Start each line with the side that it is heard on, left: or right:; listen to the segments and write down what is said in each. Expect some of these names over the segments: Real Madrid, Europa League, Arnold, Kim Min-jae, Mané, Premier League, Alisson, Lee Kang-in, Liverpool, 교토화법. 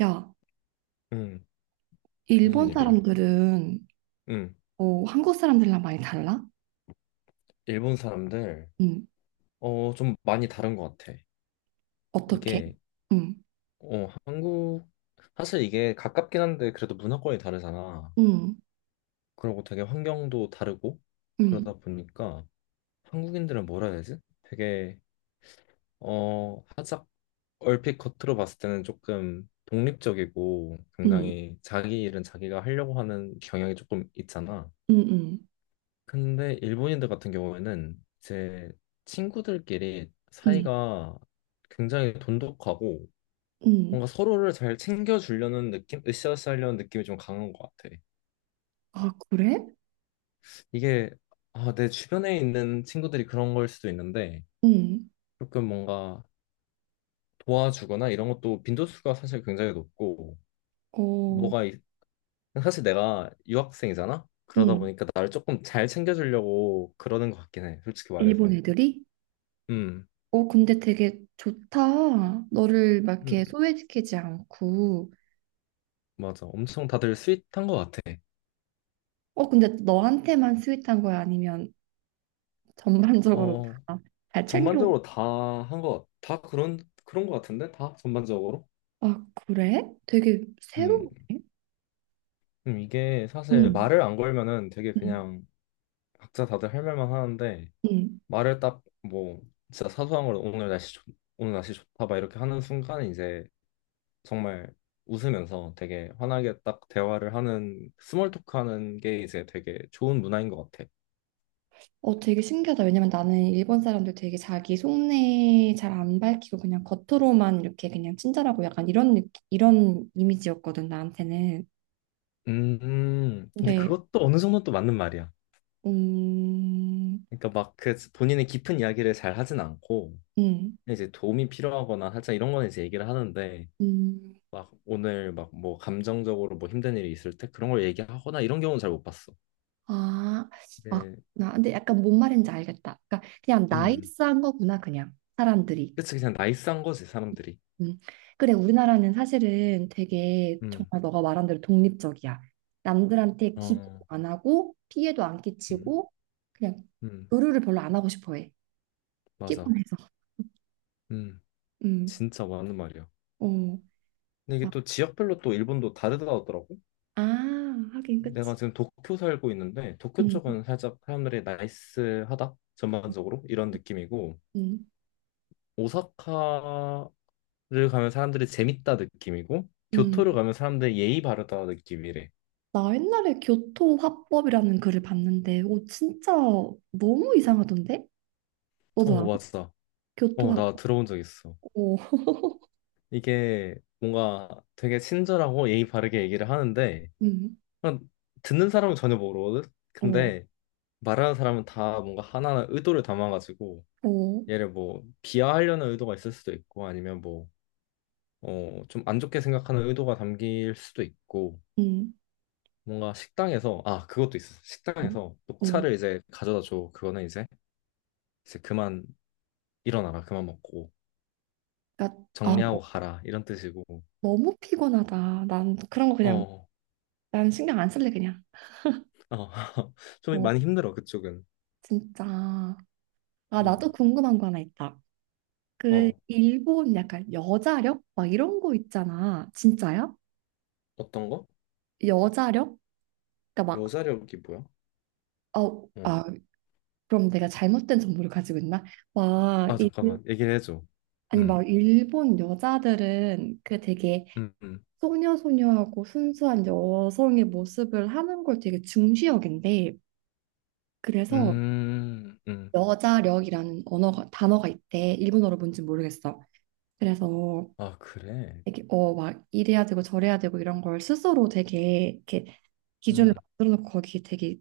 right: 야,
left: 응, 무슨
right: 일본
left: 일이야?
right: 사람들은
left: 응,
right: 한국 사람들이랑 많이 달라?
left: 일본 사람들,
right: 응,
left: 좀 많이 다른 것 같아.
right: 어떻게?
left: 이게,
right: 응,
left: 한국, 사실 이게 가깝긴 한데, 그래도 문화권이 다르잖아.
right: 응,
left: 그리고 되게 환경도 다르고,
right: 응,
left: 그러다 보니까 한국인들은 뭐라 해야 되지? 되게, 살짝 얼핏 겉으로 봤을 때는 조금 독립적이고,
right: 응,
left: 굉장히 자기 일은 자기가 하려고 하는 경향이 조금 있잖아.
right: 응, 응,
left: 근데 일본인들 같은 경우에는 이제 친구들끼리
right: 응,
left: 사이가 굉장히 돈독하고
right: 응.
left: 뭔가
right: 응.
left: 서로를 잘 챙겨주려는 느낌, 으쌰으쌰하려는 느낌이 좀 강한 것 같아.
right: 아, 그래?
left: 이게 아, 내 주변에 있는 친구들이 그런 걸 수도 있는데
right: 응,
left: 조금 뭔가 도와주거나 이런 것도 빈도수가 사실 굉장히 높고
right: 어,
left: 뭐가 있- 사실 내가 유학생이잖아? 그러다
right: 응.
left: 보니까 나를 조금 잘 챙겨주려고 그러는 것 같긴 해, 솔직히
right: 일본
left: 말해서.
right: 애들이?
left: 음.
right: 근데 되게 좋다. 너를 막
left: 음,
right: 이렇게 소외시키지 않고.
left: 맞아. 엄청 다들 스윗한 것 같아.
right: 근데 너한테만 스윗한 거야? 아니면 전반적으로
left: 어,
right: 다 잘 챙겨?
left: 전반적으로 다 한 것, 다 그런, 그런 것 같은데? 다? 전반적으로?
right: 아, 그래? 되게
left: 음,
right: 새로운데?
left: 이게 사실
right: 응,
left: 말을 안 걸면은 되게
right: 응,
left: 그냥 각자 다들 할 말만 하는데,
right: 응.
left: 말을 딱 뭐, 진짜 사소한 걸 오늘 날씨 좋, 오늘 날씨 좋다, 막 이렇게 하는 순간에 이제 정말 웃으면서 되게 환하게 딱 대화를 하는, 스몰 토크 하는 게 이제 되게 좋은 문화인 것 같아.
right: 되게 신기하다. 왜냐면 나는 일본 사람들 되게 자기 속내 잘 안 밝히고 그냥 겉으로만 이렇게 그냥 친절하고 약간 이런 느낌, 이런 이미지였거든, 나한테는.
left: 근데
right: 근데,
left: 그것도 어느 정도 또 맞는 말이야.
right: 음,
left: 그러니까 막 그 본인의 깊은 이야기를 잘 하진 않고
right: 음,
left: 이제 도움이 필요하거나 살짝 이런 거는 이제 얘기를 하는데
right: 음,
left: 막 오늘 막 뭐 감정적으로 뭐 힘든 일이 있을 때 그런 걸 얘기하거나 이런 경우는 잘 못 봤어.
right: 아, 아,
left: 네,
right: 나 근데 약간 뭔 말인지 알겠다. 그러니까 그냥
left: 음,
right: 나이스한 거구나, 그냥 사람들이.
left: 그치 그냥 나이스한 거지 사람들이.
right: 음. 그래, 우리나라는 사실은 되게
left: 음,
right: 정말 너가 말한 대로 독립적이야. 남들한테 기대도
left: 어,
right: 안 하고 피해도 안
left: 음,
right: 끼치고 그냥
left: 음,
right: 의료를 별로 안 하고 싶어 해.
left: 맞아.
right: 피곤해서.
left: 음,
right: 음.
left: 진짜 맞는 말이야.
right: 어.
left: 근데 이게
right: 막,
left: 또 지역별로 또 일본도 다르다고 하더라고.
right: 아, 하긴 그치.
left: 내가 지금 도쿄 살고 있는데 도쿄
right: 음.
left: 쪽은 살짝 사람들이 나이스하다 전반적으로 이런 느낌이고.
right: 음.
left: 오사카 를 가면 사람들이 재밌다 느낌이고 교토를
right: 음.
left: 가면 사람들이 예의 바르다 느낌이래.
right: 나 옛날에 교토화법이라는 글을 봤는데 오 진짜 너무 이상하던데? 너도
left: 어
right: 알아?
left: 맞아. 어
right: 교토화법.
left: 나 들어본 적 있어.
right: 어.
left: 이게 뭔가 되게 친절하고 예의 바르게 얘기를 하는데
right: 음.
left: 그냥 듣는 사람은 전혀 모르거든.
right: 어.
left: 근데 말하는 사람은 다 뭔가 하나하나 의도를 담아가지고
right: 어.
left: 얘를 뭐 비하하려는 의도가 있을 수도 있고 아니면 뭐 좀 안 좋게 생각하는 의도가 담길 수도 있고
right: 음.
left: 뭔가 식당에서 아 그것도 있어. 식당에서
right: 어.
left: 녹차를 이제 가져다 줘. 그거는 이제 이제 그만 일어나라 그만 먹고
right: 그러니까 아,
left: 정리하고 가라 이런 뜻이고
right: 너무 피곤하다. 난 그런 거
left: 어,
right: 그냥
left: 어.
right: 난 신경 안 쓸래 그냥.
left: 좀
right: 어,
left: 많이 힘들어 그쪽은
right: 진짜. 아, 나도
left: 음.
right: 궁금한 거 하나 있다. 그
left: 어
right: 일본 약간 여자력 막 이런 거 있잖아. 진짜야?
left: 어떤 거?
right: 여자력? 그러니까 막
left: 여자력이 뭐야?
right: 어,
left: 어.
right: 아, 그럼 내가 잘못된 정보를 가지고 있나? 막
left: 아
right: 일,
left: 잠깐만 얘기를 해줘
right: 아니
left: 음.
right: 막 일본 여자들은 그 되게
left: 음. 음.
right: 소녀소녀하고 순수한 여성의 모습을 하는 걸 되게 중시 여긴대. 그래서
left: 음. 음.
right: 여자력이라는 언어가 단어가 있대. 일본어로 뭔지 모르겠어. 그래서
left: 아 그래
right: 되게 어막 이래야 되고 저래야 되고 이런 걸 스스로 되게 이렇게 기준을
left: 음.
right: 만들어 놓고 거기 되게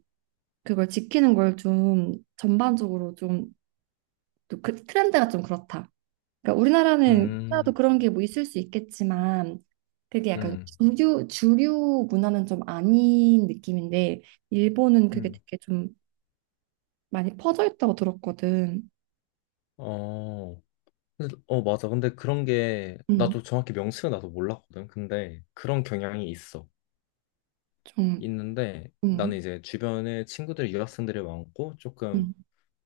right: 그걸 지키는 걸 좀 전반적으로 좀 또 그 트렌드가 좀 그렇다. 그러니까 우리나라는 나도
left: 음.
right: 그런 게 뭐 있을 수 있겠지만 그게 약간
left: 음.
right: 주류 문화는 좀 아닌 느낌인데 일본은 그게
left: 음.
right: 되게 좀 많이 퍼져 있다고 들었거든.
left: 어. 어 맞아 근데 그런 게
right: 음,
left: 나도 정확히 명칭은 나도 몰랐거든 근데 그런 경향이 있어
right: 좀
left: 있는데
right: 음,
left: 나는 이제 주변에 친구들 유학생들이 많고 조금
right: 음,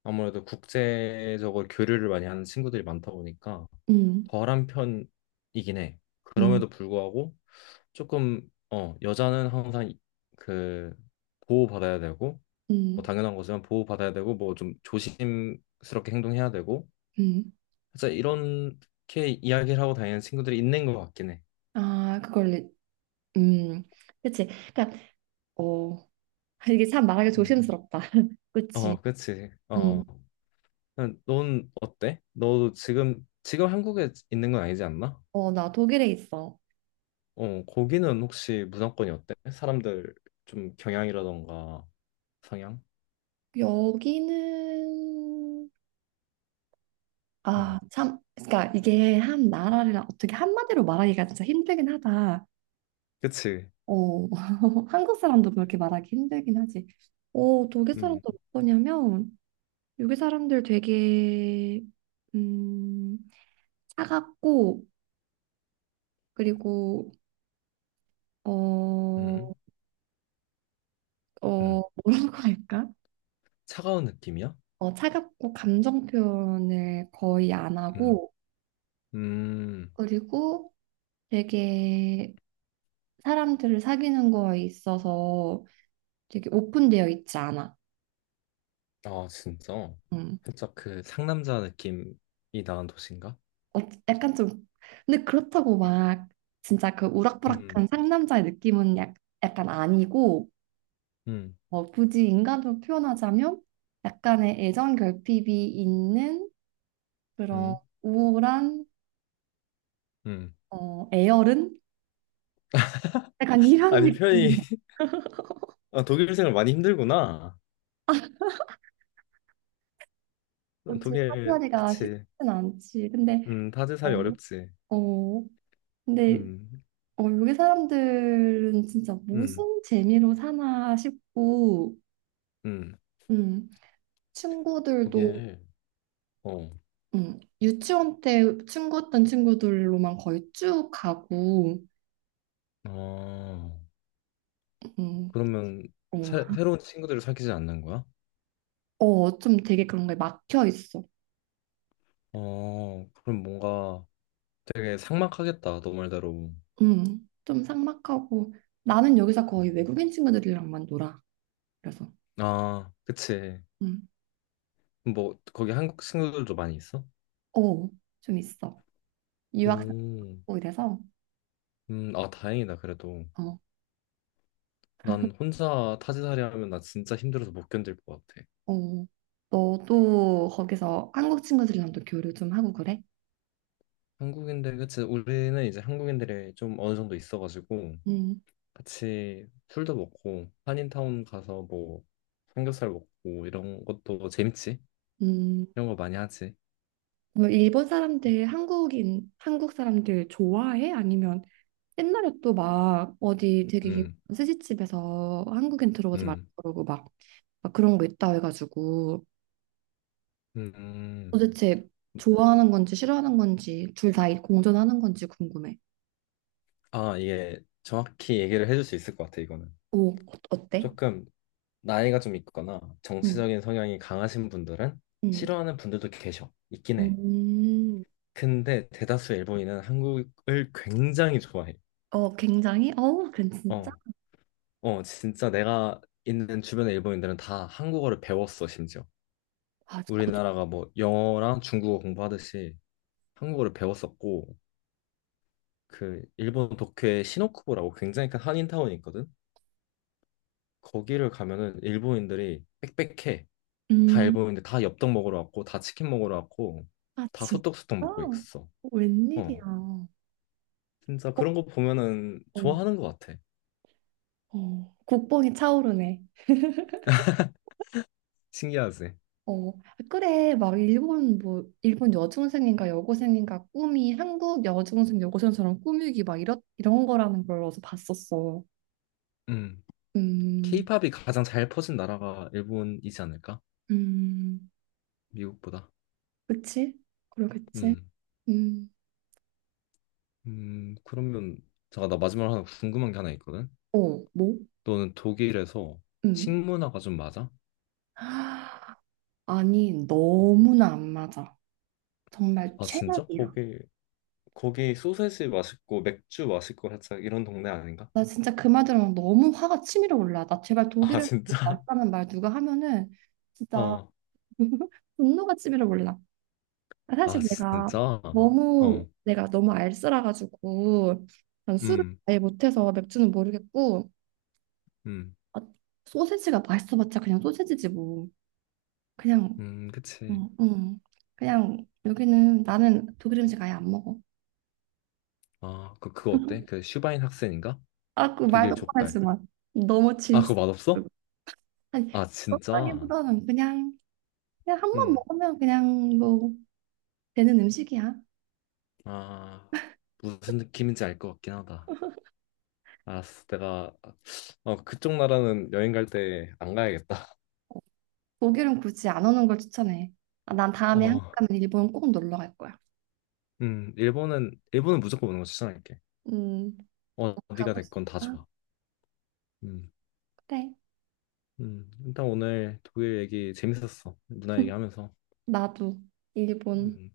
left: 아무래도 국제적으로 교류를 많이 하는 친구들이 많다 보니까
right: 음.
left: 덜한 편이긴 해.
right: 음,
left: 그럼에도 불구하고 조금 여자는 항상 그 보호받아야 되고 뭐
right: 음,
left: 당연한 거지만 보호받아야 되고 뭐 좀 조심스럽게 행동해야 되고
right: 음.
left: 진짜 이렇게 이야기를 하고 다니는 친구들이 있는 것 같긴 해.
right: 아, 그걸, 리- 음, 그치. 그니까, 어, 이게 참 말하기
left: 음.
right: 조심스럽다. 그치.
left: 어, 그치. 어,
right: 음,
left: 넌 어때? 너 지금 한국에 있는 건 아니지 않나?
right: 어, 나 독일에 있어.
left: 어, 거기는 혹시 문화권이 어때? 사람들 좀 경향이라던가 성향?
right: 여기는,
left: 음.
right: 아, 참, 그니까 이게 한 나라를 어떻게 한마디로 말하기가 진짜 힘들긴 하다.
left: 그치?
right: 어, 한국 사람도 그렇게 말하기 힘들긴 하지. 어, 독일 사람도
left: 음.
right: 어떠냐면, 여기 사람들 되게, 음, 차갑고, 그리고 어, 어,
left: 음. 음.
right: 뭐라고 할까?
left: 차가운 느낌이야?
right: 어, 차갑고 감정 표현을 거의 안
left: 음.
right: 하고,
left: 음.
right: 그리고 되게 사람들을 사귀는 거에 있어서 되게 오픈되어 있지 않아.
left: 아, 진짜?
right: 음.
left: 살짝 그 상남자 느낌이 나는 도시인가?
right: 어, 약간 좀, 근데 그렇다고 막 진짜 그
left: 음.
right: 우락부락한 상남자의 느낌은 약간 아니고,
left: 음.
right: 어, 굳이 인간으로 표현하자면 약간의 애정 결핍이 있는 그런
left: 음.
right: 우울한
left: 음.
right: 어, 애열은 약간 이런
left: 아니, 편히
right: 느낌.
left: 아, 독일 생활 많이 힘들구나. 어,
right: 어찌
left: 독일
right: 사투리가 쉽진
left: 그치?
right: 않지. 근데
left: 다들 살이
right: 어,
left: 어렵지.
right: 어, 근데
left: 음.
right: 어, 여기 사람들은 진짜
left: 음.
right: 무슨 재미로 사나 싶고,
left: 음.
right: 음, 친구들도
left: 독일. 어.
right: 유치원 때 친구였던 친구들로만 거의 쭉 가고,
left: 아.
right: 음,
left: 그러면
right: 어,
left: 새로운 친구들을 사귀지 않는 거야?
right: 어, 좀 되게 그런 거에 막혀 있어.
left: 어, 그럼 뭔가 되게 삭막하겠다, 너 말대로.
right: 좀 삭막하고 나는 여기서
left: 음.
right: 거의 외국인 친구들이랑만 놀아. 그래서
left: 아, 그치.
right: 음,
left: 뭐, 거기 한국 친구들도 많이 있어?
right: 어, 좀 있어. 유학
left: 오,
right: 뭐 이래서
left: 아, 다행이다, 그래도.
right: 어,
left: 난 혼자 타지살이 하면 나 진짜 힘들어서 못 견딜 것 같아.
right: 어, 너도 거기서 한국 친구들이랑도 교류 좀 하고 그래?
left: 한국인들, 그치. 우리는 이제 한국인들이 좀 어느 정도 있어가지고,
right: 음,
left: 같이 술도 먹고, 한인타운 가서 뭐, 삼겹살 먹고, 이런 것도 재밌지?
right: 음,
left: 이런 거 많이 하지.
right: 그럼 일본 사람들 한국인 한국 사람들 좋아해? 아니면 옛날에 또 막 어디 되게 유명한
left: 음.
right: 스시집에서 한국인 들어오지 말라고
left: 음,
right: 그러고 막, 막 그런 거 있다 해가지고
left: 음,
right: 도대체 좋아하는 건지 싫어하는 건지 둘 다 공존하는 건지 궁금해.
left: 아, 이게 정확히 얘기를 해줄 수 있을 것 같아, 이거는.
right: 오, 어때?
left: 조금 나이가 좀 있거나
right: 음,
left: 정치적인 성향이 강하신 분들은
right: 음,
left: 싫어하는 분들도 계셔. 있긴 해.
right: 음,
left: 근데 대다수 일본인은 한국을 굉장히 좋아해.
right: 어, 굉장히, 어, 그 진짜.
left: 어, 어, 진짜 내가 있는 주변의 일본인들은 다 한국어를 배웠어, 심지어.
right: 아,
left: 우리나라가 뭐 영어랑 중국어 공부하듯이 한국어를 배웠었고, 그 일본 도쿄에 시노쿠보라고 굉장히 큰 한인타운이 있거든. 거기를 가면은 일본인들이 빽빽해. 다
right: 음,
left: 일본인데 다 엽떡 먹으러 왔고 다 치킨 먹으러 왔고
right: 아,
left: 다
right: 진짜?
left: 소떡소떡 먹고 있어.
right: 웬일이야.
left: 어. 진짜
right: 국뽕
left: 그런 거 보면은 좋아하는 것 같아.
right: 어. 국뽕이 차오르네.
left: 신기하지?
right: 어, 아, 그래, 막 일본 뭐 일본 여중생인가 여고생인가 꿈이 한국 여중생 여고생처럼 꾸미기 막 이런 거라는 걸 어디서 봤었어.
left: 음.
right: 음,
left: 케이팝이 가장 잘 퍼진 나라가 일본이지 않을까?
right: 음,
left: 미국보다.
right: 그치? 그러겠지?
left: 음.
right: 음,
left: 그러면 잠깐 나 마지막으로 하나 궁금한 게 하나 있거든.
right: 어, 뭐?
left: 너는 독일에서
right: 음,
left: 식문화가 좀 맞아?
right: 아니 너무나 안 맞아. 정말
left: 아, 진짜?
right: 최악이야.
left: 거기 소세지 맛있고 맥주 맛있고 살짝 이런 동네 아닌가?
right: 나 진짜 그 말 들으면 너무 화가 치밀어 올라. 나 제발
left: 아,
right: 독일을
left: 진짜?
right: 있 다는 말 누가 하면은 진짜
left: 어.
right: 분노가 치밀어 올라. 아,
left: 아,
right: 사실 내가
left: 진짜?
right: 너무
left: 어.
right: 내가 너무 알쓰라가지고 난 술을
left: 음,
right: 아예 못해서 맥주는 모르겠고
left: 음,
right: 아, 소세지가 맛있어봤자 그냥 소세지지 뭐. 그냥
left: 그치.
right: 응, 응. 그냥 여기는 나는 독일 음식 아예 안 먹어.
left: 아, 그거 어때? 그 슈바인 학생인가?
right: 아, 그 말도
left: 독일 족발.
right: 뻔했지만 너무
left: 아, 그거
right: 질색.
left: 맛없어?
right: 아니
left: 아, 진짜?
right: 그렇다기보다는 그냥. 그냥 한 번
left: 음.
right: 먹으면 그냥 뭐 되는 음식이야.
left: 아, 무슨 느낌인지 알 것 같긴 하다. 알았어. 내가, 그쪽 나라는 여행 갈 때 안 가야겠다.
right: 독일은 굳이 안 오는 걸 추천해. 아, 난 다음에 한국
left: 어,
right: 가면 일본 꼭 놀러 갈 거야.
left: 일본은 무조건 오는 거 추천할게.
right: 음,
left: 어,
right: 너
left: 어디가
right: 가고
left: 됐건 다
right: 싶다.
left: 좋아. 음,
right: 그래.
left: 일단 오늘 독일 얘기 재밌었어. 누나 얘기하면서.
right: 나도 일본.
left: 음.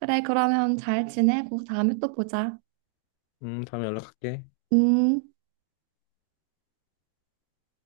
right: 그래, 그러면 잘 지내고 다음에 또 보자.
left: 다음에 연락할게.
right: 음.